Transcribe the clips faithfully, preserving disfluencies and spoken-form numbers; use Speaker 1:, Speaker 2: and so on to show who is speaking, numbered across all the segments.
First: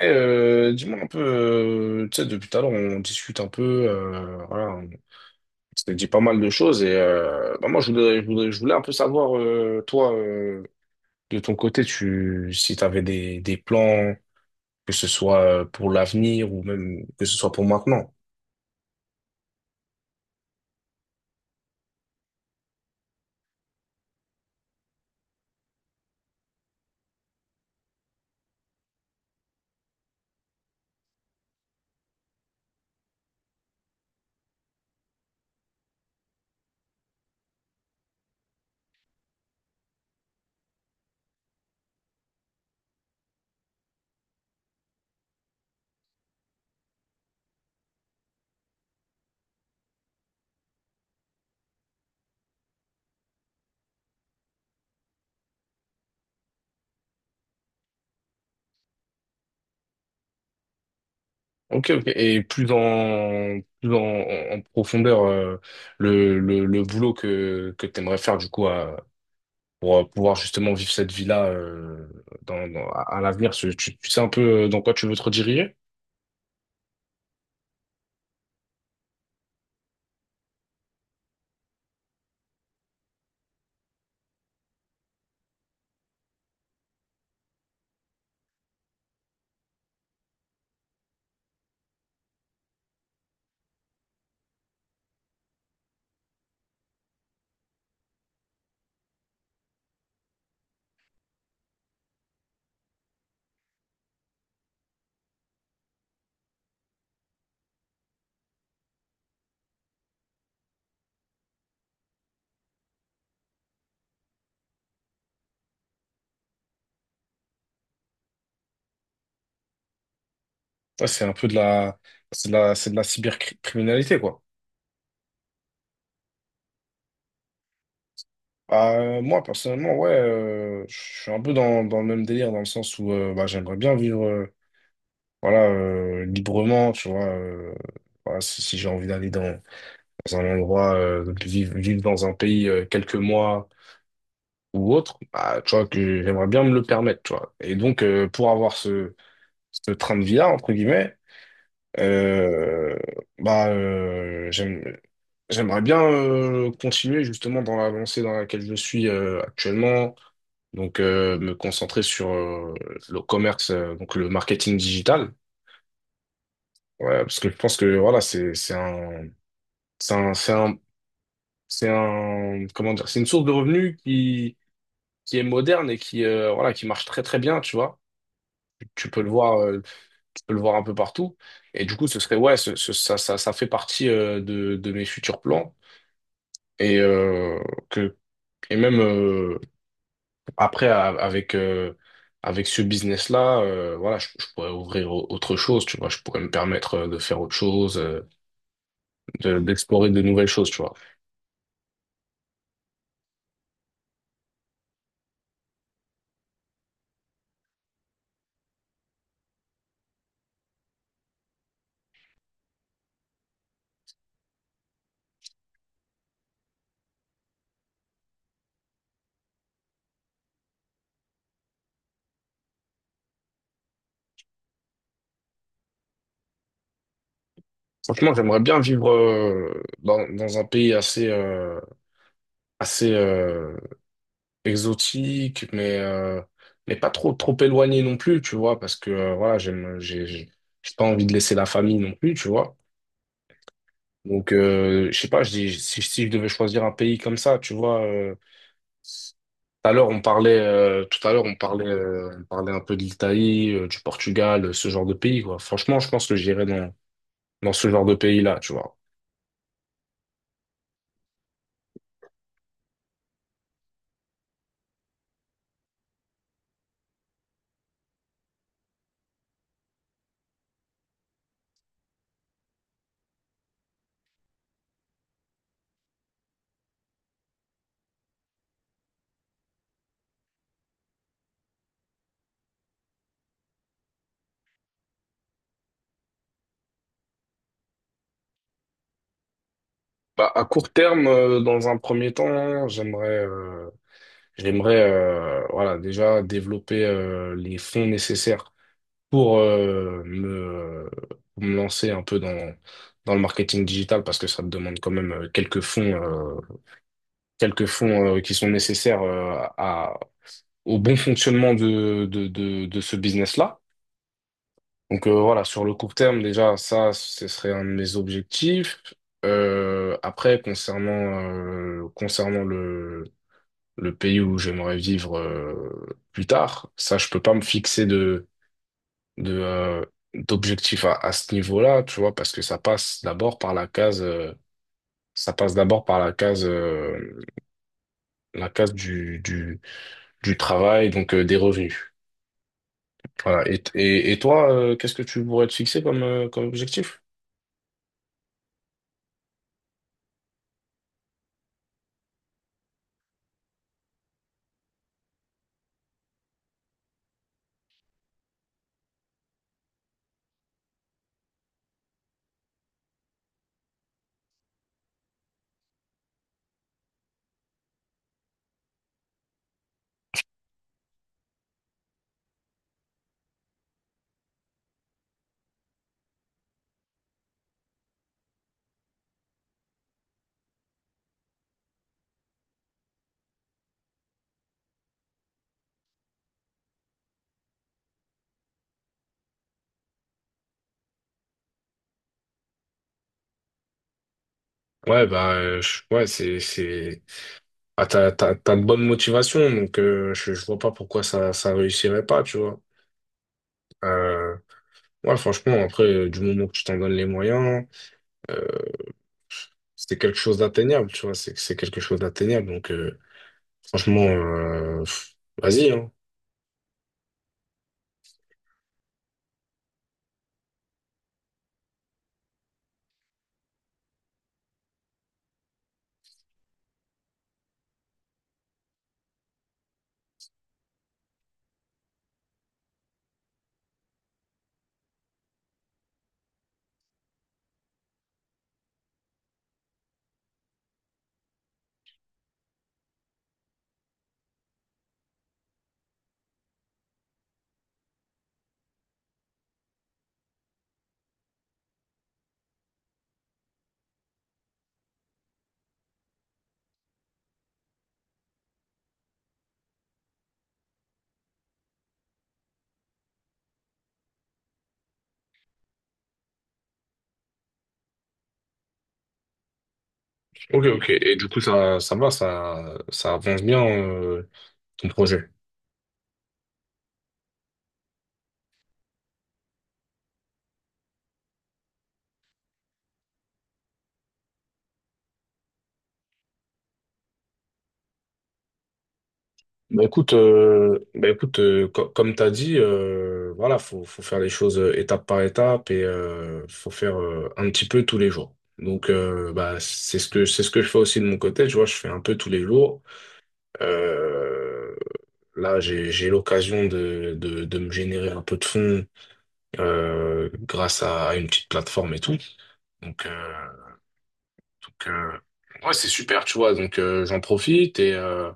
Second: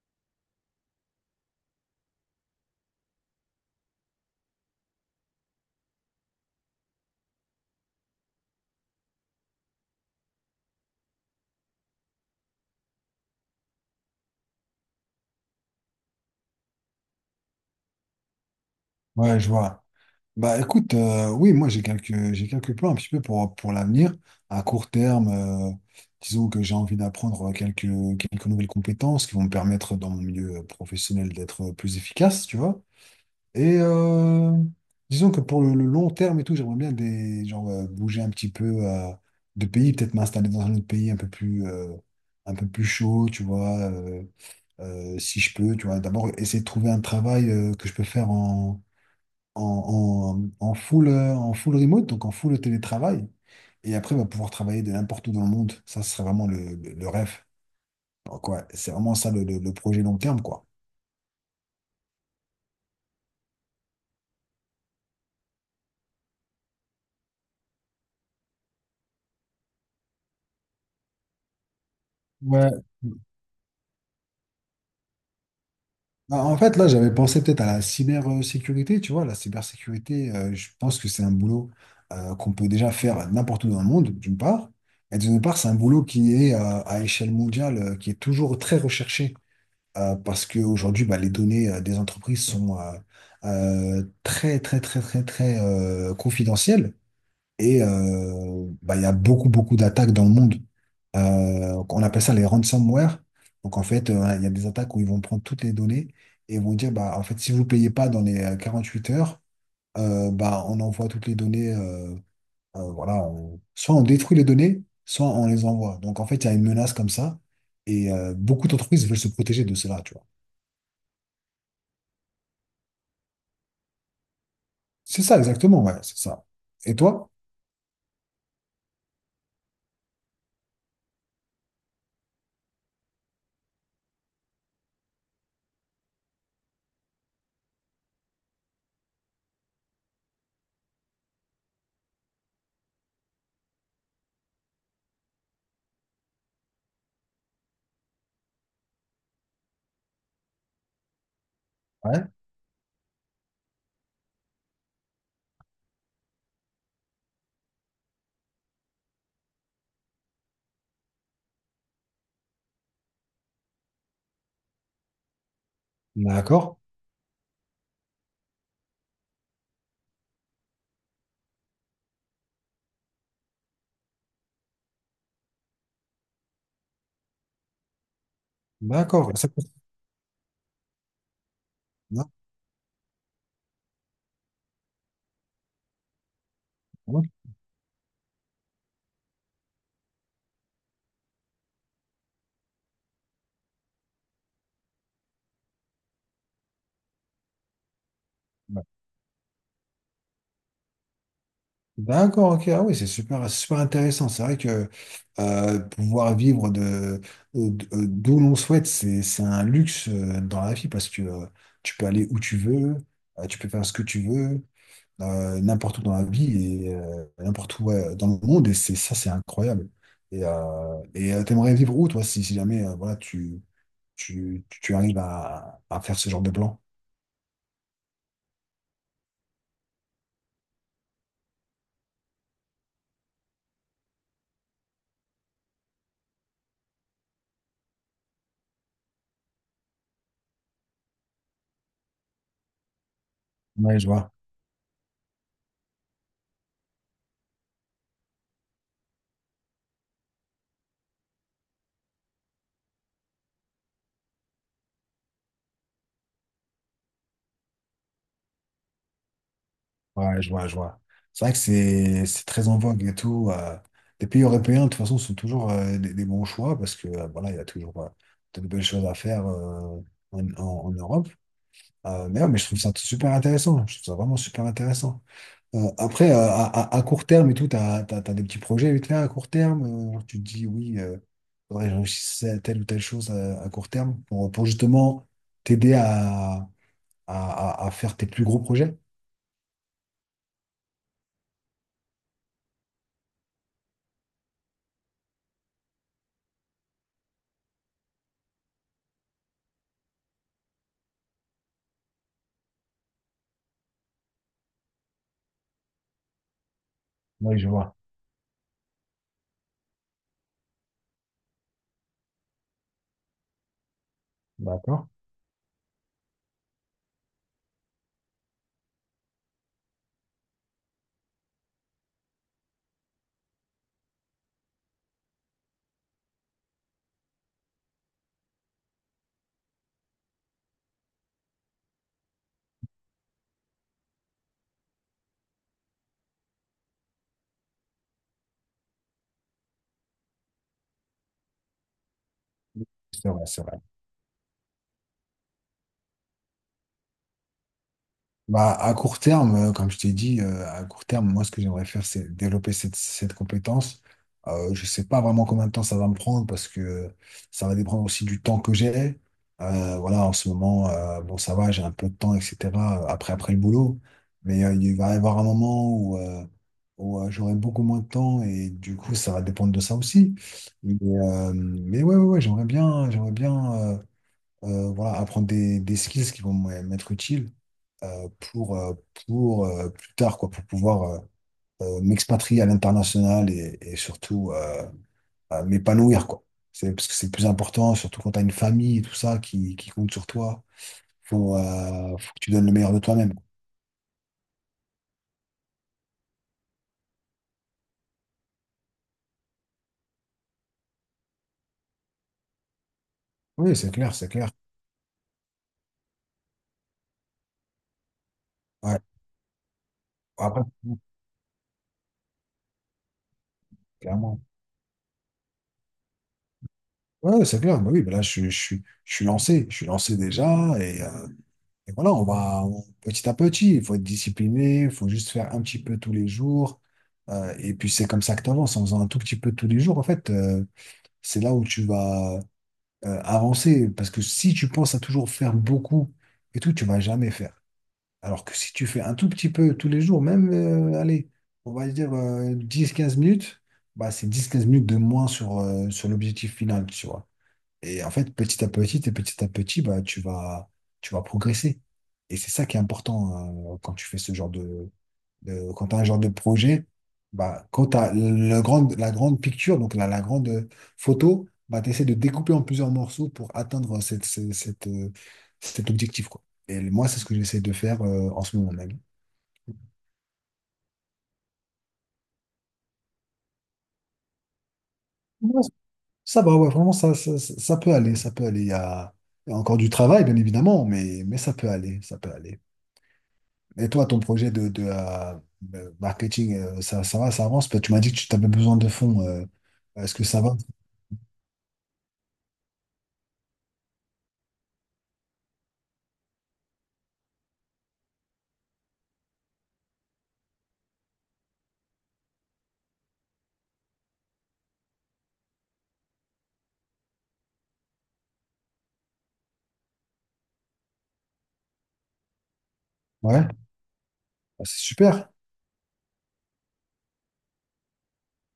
Speaker 1: Eh, euh, dis-moi un peu, euh, tu sais, depuis tout à l'heure, on discute un peu, euh, voilà, on s'est dit pas mal de choses et euh, bah, moi, je voulais, je voulais, je voulais un peu savoir, euh, toi, euh, de ton côté, tu, si tu avais des, des plans, que ce soit euh, pour l'avenir ou même que ce soit pour maintenant.
Speaker 2: Ouais, je vois. Bah écoute, euh, oui, moi j'ai quelques j'ai quelques plans un petit peu pour pour l'avenir. À court terme, euh, disons que j'ai envie d'apprendre quelques quelques nouvelles compétences qui vont me permettre dans mon milieu euh, professionnel d'être euh, plus efficace, tu vois. Et euh, disons que pour le, le long terme et tout, j'aimerais bien des genre euh, bouger un petit peu euh, de pays, peut-être m'installer dans un autre pays un peu plus euh, un peu plus chaud, tu vois. Euh, euh, si je peux, tu vois. D'abord essayer de trouver un travail euh, que je peux faire en, en, en full, euh, en full remote, donc en full télétravail. Et après, on va pouvoir travailler de n'importe où dans le monde. Ça, ce serait vraiment le, le- le rêve. Alors, quoi, c'est vraiment ça le, le- le projet long terme, quoi.
Speaker 1: Ok, ok. Et plus dans, plus dans, en, en profondeur, euh, le, le, le boulot que, que tu aimerais faire, du coup, pour euh, pouvoir justement vivre cette vie-là, euh, dans,
Speaker 2: Ouais.
Speaker 1: dans- à à l'avenir. Tu, tu- tu sais un peu euh, dans quoi tu veux te rediriger?
Speaker 2: Ah, En fait, là, j'avais pensé peut-être à la cybersécurité, tu vois, la cybersécurité, euh, je pense que c'est un boulot euh, qu'on peut déjà faire n'importe où dans le monde, d'une part, et d'une part, c'est un boulot qui est euh, à échelle mondiale, euh, qui est toujours très recherché. Euh, parce qu'aujourd'hui, bah, les données euh, des entreprises sont euh, euh, très, très, très, très, très euh, confidentielles. Et euh, bah, il y a beaucoup, beaucoup d'attaques dans le monde. Euh, on appelle ça les ransomware. Donc, en fait, euh, voilà, il y a des attaques où ils vont prendre toutes les données et vont dire, bah, en fait, si vous payez pas dans les euh, huit heures, euh, bah, on envoie toutes les données. Euh, euh, voilà, on- soit on détruit les données, soit on les envoie. Donc, en fait, il y a une menace comme ça. Et euh, beaucoup d'entreprises veulent se protéger de cela, tu vois.
Speaker 1: Ouais, c'est un peu de la, c'est de la, c'est de la cybercriminalité, quoi.
Speaker 2: C'est ça, exactement, ouais, c'est ça. Et toi?
Speaker 1: Euh, moi, personnellement, ouais, euh, je suis un peu dans, dans le même délire, dans le sens où euh, bah, j'aimerais bien vivre, euh, voilà, euh, librement, tu vois. Euh, voilà, si si j'ai envie d'aller dans, dans un endroit, euh, de vivre, vivre dans un pays euh, quelques mois ou autre, bah, tu vois, que j'aimerais bien me le permettre, tu vois. Et donc, euh, pour avoir ce, ce train de vie-là, entre guillemets,
Speaker 2: Ouais,
Speaker 1: euh, bah, euh, j'aime- j'aimerais bien euh, continuer justement dans la lancée dans laquelle je suis, euh, actuellement, donc euh, me concentrer sur euh, le commerce, euh, donc le marketing digital.
Speaker 2: d'accord,
Speaker 1: Ouais, parce que je pense que voilà, c'est c'est un, c'est un, c'est un, c'est un- comment dire, c'est une source de revenus qui qui est moderne et qui, euh, voilà, qui marche très très bien, tu vois. Tu peux le
Speaker 2: d'accord. Ça
Speaker 1: voir,
Speaker 2: coûte-
Speaker 1: euh, peut le voir un peu partout. Et du coup, ce
Speaker 2: non,
Speaker 1: serait, ouais, ce- ce- ça, ça, ça fait partie euh, de, de mes futurs plans. Et,
Speaker 2: ok,
Speaker 1: euh, que, et même, euh, après, a- avec, euh, avec ce business-là, euh, voilà, je, je pourrais ouvrir au- autre chose, tu vois. Je pourrais me permettre euh, de faire autre chose, euh,
Speaker 2: ouais.
Speaker 1: de- d'explorer de nouvelles choses, tu vois.
Speaker 2: D'accord, ok, ah oui, c'est super, c'est super intéressant. C'est vrai que euh, pouvoir vivre de, de- d'où l'on souhaite, c'est, c'est un luxe euh, dans la vie parce que euh, tu peux aller où tu veux, euh, tu peux faire ce que tu veux. Euh, n'importe où dans la vie et euh, n'importe où ouais, dans le monde. Et c'est ça, c'est incroyable. Et euh, et euh, t'aimerais vivre où, toi, si, si jamais euh, voilà, tu, tu, tu arrives à, à faire ce genre de plan?
Speaker 1: Franchement, j'aimerais bien vivre euh, dans, dans un pays assez, euh, assez euh, exotique, mais, euh, mais pas trop, trop éloigné non plus, tu vois, parce que euh, voilà, j'aime, j'ai, j'ai j'ai pas envie de laisser la famille non plus, tu vois.
Speaker 2: Ouais, je vois.
Speaker 1: Donc, euh, je sais pas, je dis, si, si je devais choisir un pays comme ça, tu vois, euh, tout à l'heure, on parlait, euh, tout à l'heure, on parlait, euh, on parlait un peu de l'Italie, euh, du Portugal, euh, ce genre de pays, quoi. Franchement, je pense que j'irais dans, dans ce genre de pays-là, tu vois.
Speaker 2: Ouais, je vois, je vois. C'est vrai que c'est c'est très en vogue et tout. euh. Les pays européens, de toute façon, sont toujours euh, des, des bons choix parce que euh, voilà, il y a toujours euh, de belles choses à faire euh, en, en- en Europe. Euh, mais, ouais, mais je trouve ça super intéressant. Je trouve ça vraiment super intéressant. Euh, après, euh, à, à- à court terme et tout, t'as, t'as, t'as des petits projets vite fait à court terme. Euh, genre tu te dis, oui, euh, faudrait que je réussisse à telle ou telle chose à, à court terme pour, pour justement t'aider à, à, à- à faire tes plus gros projets.
Speaker 1: Bah, à court terme, euh, dans un premier temps, j'aimerais, euh, j'aimerais, euh, voilà, déjà développer euh, les fonds nécessaires pour, euh, me, pour me lancer un peu dans, dans le marketing digital parce que ça me demande quand même euh, quelques fonds, euh,
Speaker 2: Oui, je
Speaker 1: quelques
Speaker 2: vois.
Speaker 1: fonds euh, qui sont nécessaires euh, à, au bon fonctionnement de, de, de, de ce business-là.
Speaker 2: D'accord.
Speaker 1: Donc euh, voilà, sur le court terme, déjà, ça, ce serait un de mes objectifs. Euh, après, concernant, euh, concernant le pays où j'aimerais vivre, euh, plus tard. Ça, je peux pas me fixer de de euh, d'objectif à, à ce niveau-là, tu vois, parce que ça passe d'abord par la case, euh, ça passe d'abord par la case euh, la case du du du travail, donc euh, des revenus.
Speaker 2: C'est vrai, c'est
Speaker 1: Voilà.
Speaker 2: vrai.
Speaker 1: Et et, et toi, euh, qu'est-ce que tu pourrais te fixer comme, euh, comme objectif?
Speaker 2: Bah, à court terme, euh, comme je t'ai dit, euh, à court terme, moi, ce que j'aimerais faire, c'est développer cette, cette compétence. Euh, je sais pas vraiment combien de temps ça va me prendre parce que euh, ça va dépendre aussi du temps que j'ai. Euh, voilà, en ce moment, euh, bon, ça va, j'ai un peu de temps, et cetera euh, Après, après le boulot. Mais euh, il va y avoir un moment où, euh, où, euh, j'aurai beaucoup moins de temps et du coup, ça va dépendre de ça aussi. Mais, euh, mais ouais, ouais, ouais, j'aimerais bien, j'aimerais bien. Euh, euh, voilà, apprendre des, des skills qui vont m- m'être utiles euh, pour, euh, pour euh, plus tard, quoi, pour pouvoir euh, euh, m'expatrier à l'international et, et surtout euh, euh, m'épanouir, quoi. C'est parce que c'est le plus important, surtout quand tu as une famille et tout ça qui, qui compte sur toi. Faut, euh, faut que tu donnes le meilleur de toi-même.
Speaker 1: Ouais, bah, euh, je- ouais, c'est, c'est, ah, t'as, t'as, t'as de bonnes motivations, donc euh, je, je vois pas pourquoi ça, ça réussirait pas, tu vois.
Speaker 2: Oui, c'est clair, c'est clair.
Speaker 1: Euh, Ouais, franchement, après, euh, du moment que tu t'en donnes les moyens, euh,
Speaker 2: Ouais.
Speaker 1: c'est quelque chose
Speaker 2: Après,
Speaker 1: d'atteignable, tu vois, c'est c'est quelque chose d'atteignable. Donc, euh, franchement,
Speaker 2: clairement.
Speaker 1: euh, pff, vas-y, hein.
Speaker 2: Ouais, ouais, c'est clair. Bah oui, bah là, je, suis- je, suis- je suis lancé. Je suis lancé déjà. Et, euh, Et voilà, on va on- petit à petit, il faut être discipliné, il faut juste faire un petit peu tous les jours. Euh, et puis c'est comme ça que tu avances, en faisant un tout petit peu tous les jours, en fait, euh, c'est là où tu vas euh, avancer. Parce que si tu penses à toujours faire beaucoup et tout, tu vas jamais faire. Alors que si tu fais un tout petit peu tous les jours, même, euh, allez, on va dire euh, dix quinze minutes, bah, c'est dix quinze minutes de moins sur, euh, sur l'objectif final, tu vois. Et en fait, petit à petit et petit à petit, bah, tu vas, tu vas progresser. Et c'est ça qui est important, hein, quand tu fais ce genre de, de- quand tu as un genre de projet, bah, quand tu as le grand, la grande picture, donc la, la grande photo, bah, tu essaies de découper en plusieurs morceaux pour atteindre cette, cette, cette, euh, cet objectif, quoi. Et moi, c'est ce que j'essaie de faire, euh, en ce moment même.
Speaker 1: Ok, ok. Et du coup, ça, ça va, ça, ça avance bien, euh, ton projet.
Speaker 2: Ouais, Ça va, ouais, vraiment, ça, ça, ça ça peut aller, ça peut aller. Il y a, il y a encore du travail, bien évidemment, mais, mais, ça peut aller, ça peut aller. Et toi, ton projet de, de, euh, de marketing, euh, ça, ça va, ça avance? Parce que Tu m'as dit que tu avais besoin de fonds. Euh, euh,
Speaker 1: Bah
Speaker 2: est-ce que
Speaker 1: écoute,
Speaker 2: ça va?
Speaker 1: euh, bah écoute, euh, co- comme t'as dit, euh, voilà, faut, faut faire les choses euh, étape par étape et euh, faut faire euh, un petit peu tous les jours. Donc, euh, bah c'est ce que c'est ce que je fais aussi de mon côté. Tu vois, je fais un peu tous les jours. Euh, Là, j'ai, j'ai l'occasion de, de, de me générer un peu de fonds, euh, grâce à une petite plateforme et tout. Donc,
Speaker 2: Ouais,
Speaker 1: euh,
Speaker 2: Bah, c'est
Speaker 1: donc,
Speaker 2: super.
Speaker 1: euh, ouais, c'est super, tu vois. Donc, euh, j'en profite et, euh,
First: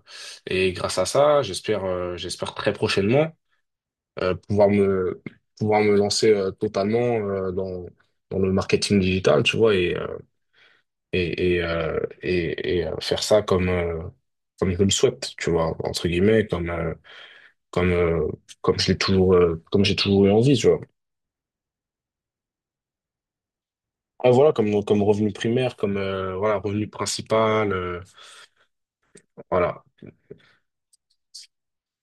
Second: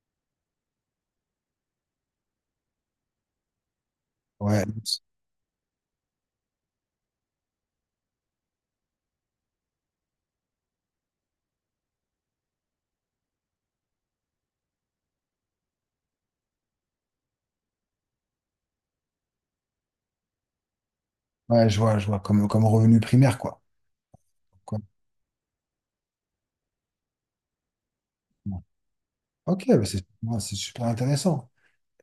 Speaker 1: et grâce à ça, j'espère, euh, j'espère très prochainement euh,
Speaker 2: Ouais,
Speaker 1: pouvoir me, pouvoir me lancer euh, totalement, euh, dans, dans le marketing digital, tu vois, et, euh, et, et, euh, et, et, euh, faire ça comme, euh, comme je le souhaite, tu vois, entre guillemets, comme, euh, comme euh, comme je l'ai toujours euh, comme j'ai toujours eu envie, tu vois.
Speaker 2: ouais, je vois, je vois, comme, comme revenu primaire, quoi.
Speaker 1: Ah, voilà,
Speaker 2: Quoi.
Speaker 1: comme comme revenu primaire, comme, euh, voilà, revenu principal, euh,
Speaker 2: Ouais. Ok,
Speaker 1: voilà.
Speaker 2: bah, c'est ouais, c'est super intéressant.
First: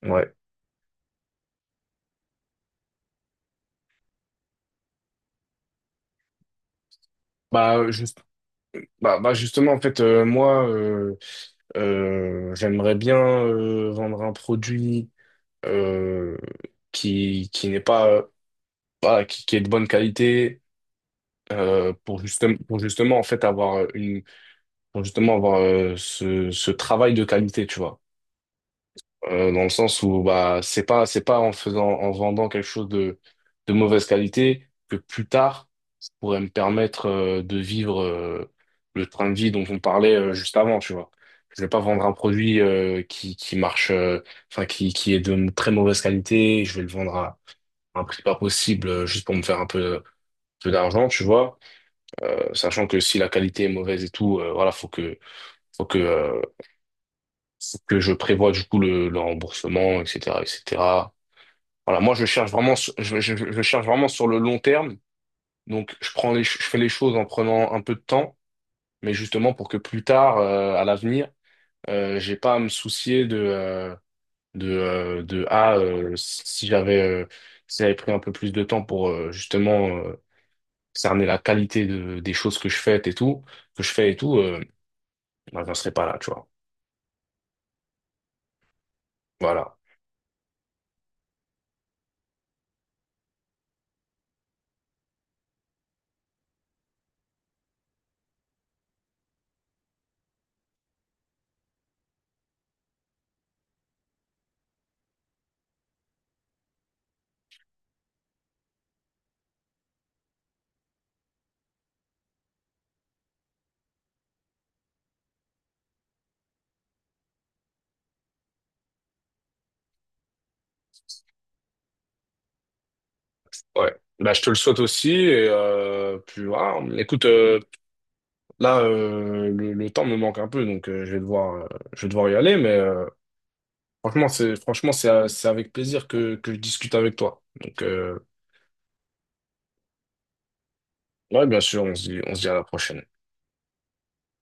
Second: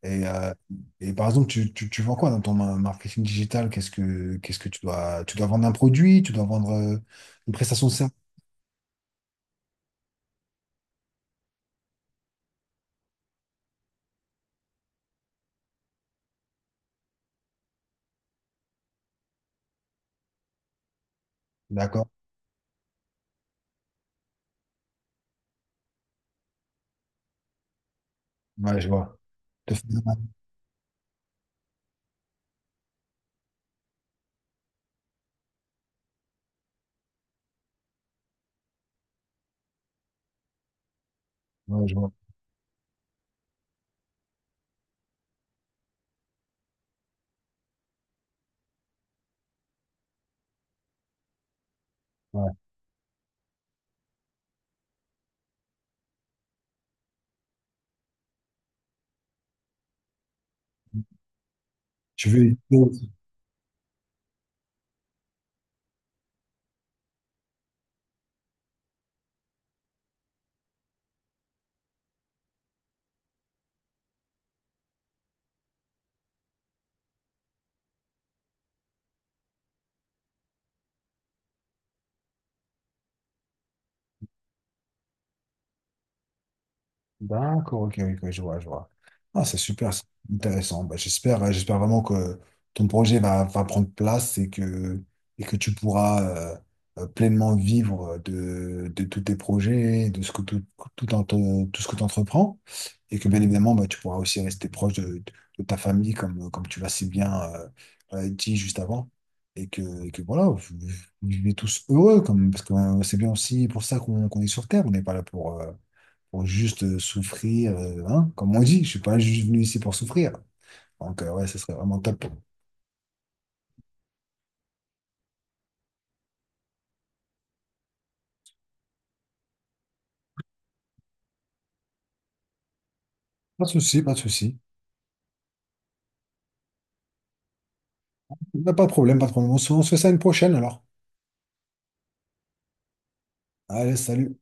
Speaker 2: Et,
Speaker 1: Ouais.
Speaker 2: euh, et par exemple, tu, tu, tu vends quoi dans ton ma- marketing digital? Qu'est-ce que qu'est-ce que tu dois tu dois vendre un produit, tu dois vendre euh, une prestation
Speaker 1: Bah
Speaker 2: de service.
Speaker 1: juste bah, bah justement en fait, euh, moi euh, euh, j'aimerais bien euh, vendre un produit euh, qui qui n'est pas, euh, voilà, qui, qui est de bonne qualité. Euh,
Speaker 2: D'accord.
Speaker 1: pour justement pour justement en fait avoir une, pour justement avoir euh, ce ce travail de qualité, tu vois,
Speaker 2: Ouais, je vois.
Speaker 1: euh, dans le
Speaker 2: Te faire-
Speaker 1: sens où bah c'est pas c'est pas en faisant, en vendant quelque chose de de mauvaise qualité que plus tard ça pourrait me permettre euh, de vivre euh, le train de vie dont on parlait euh, juste avant, tu vois. Je vais pas
Speaker 2: Ouais, je
Speaker 1: vendre
Speaker 2: vois.
Speaker 1: un produit euh, qui qui marche, euh, enfin qui qui est de très mauvaise qualité, je vais le vendre à un prix pas possible, euh, juste pour me faire un peu peu d'argent, tu vois. Euh,
Speaker 2: Ouais.
Speaker 1: sachant que si la qualité est mauvaise et tout, euh, voilà, faut que faut que euh, faut que je prévoie du coup le, le remboursement, etc, etc. Voilà, moi je
Speaker 2: Tu
Speaker 1: cherche
Speaker 2: veux
Speaker 1: vraiment, sur- je, je- je cherche vraiment sur le long terme. Donc je prends les, ch- je fais les choses en prenant un peu de temps, mais justement pour que plus tard, euh, à l'avenir, euh, j'ai pas à me soucier de, euh, de, euh, de ah euh, si j'avais, euh, si j'avais pris un peu plus de temps pour, euh, justement euh, cerner la qualité de, des choses que je fais et tout, que je fais et tout, euh, bah, j'en serais pas là, tu vois.
Speaker 2: D'accord, ok, ok, je vois, je vois. Ah, c'est
Speaker 1: Voilà.
Speaker 2: super, c'est intéressant. Bah, j'espère, euh, j'espère vraiment que ton projet va, va prendre place et que, et que tu pourras euh, euh, pleinement vivre de, de tous tes projets, de ce que tout, tout, en ton- tout ce que tu entreprends. Et que bien évidemment, bah, tu pourras aussi rester proche de, de- de ta famille, comme, comme tu l'as si bien euh, euh, dit juste avant. Et que, et que voilà, vous, vous vivez tous heureux, comme, parce que euh, c'est bien aussi pour ça qu'on qu'on est sur Terre. On n'est pas là pour. euh, pour juste euh, souffrir, euh, hein, comme on dit, je suis pas juste venu ici pour souffrir. Donc, euh, ouais, ce serait vraiment top.
Speaker 1: Ouais. Bah, je te le souhaite aussi et euh, puis voilà. Écoute, là, euh, le, le temps me manque un peu, donc euh, je vais devoir, euh, je vais devoir y aller, mais euh,
Speaker 2: Pas de souci, pas de
Speaker 1: franchement, c'est,
Speaker 2: souci.
Speaker 1: franchement, c'est, euh, c'est avec plaisir que, que je discute avec toi. Donc, euh,
Speaker 2: Bah, Pas de problème, pas de problème. On se on se fait ça une prochaine alors.
Speaker 1: ouais, bien sûr, on se dit, on se dit à la prochaine.
Speaker 2: Allez, salut.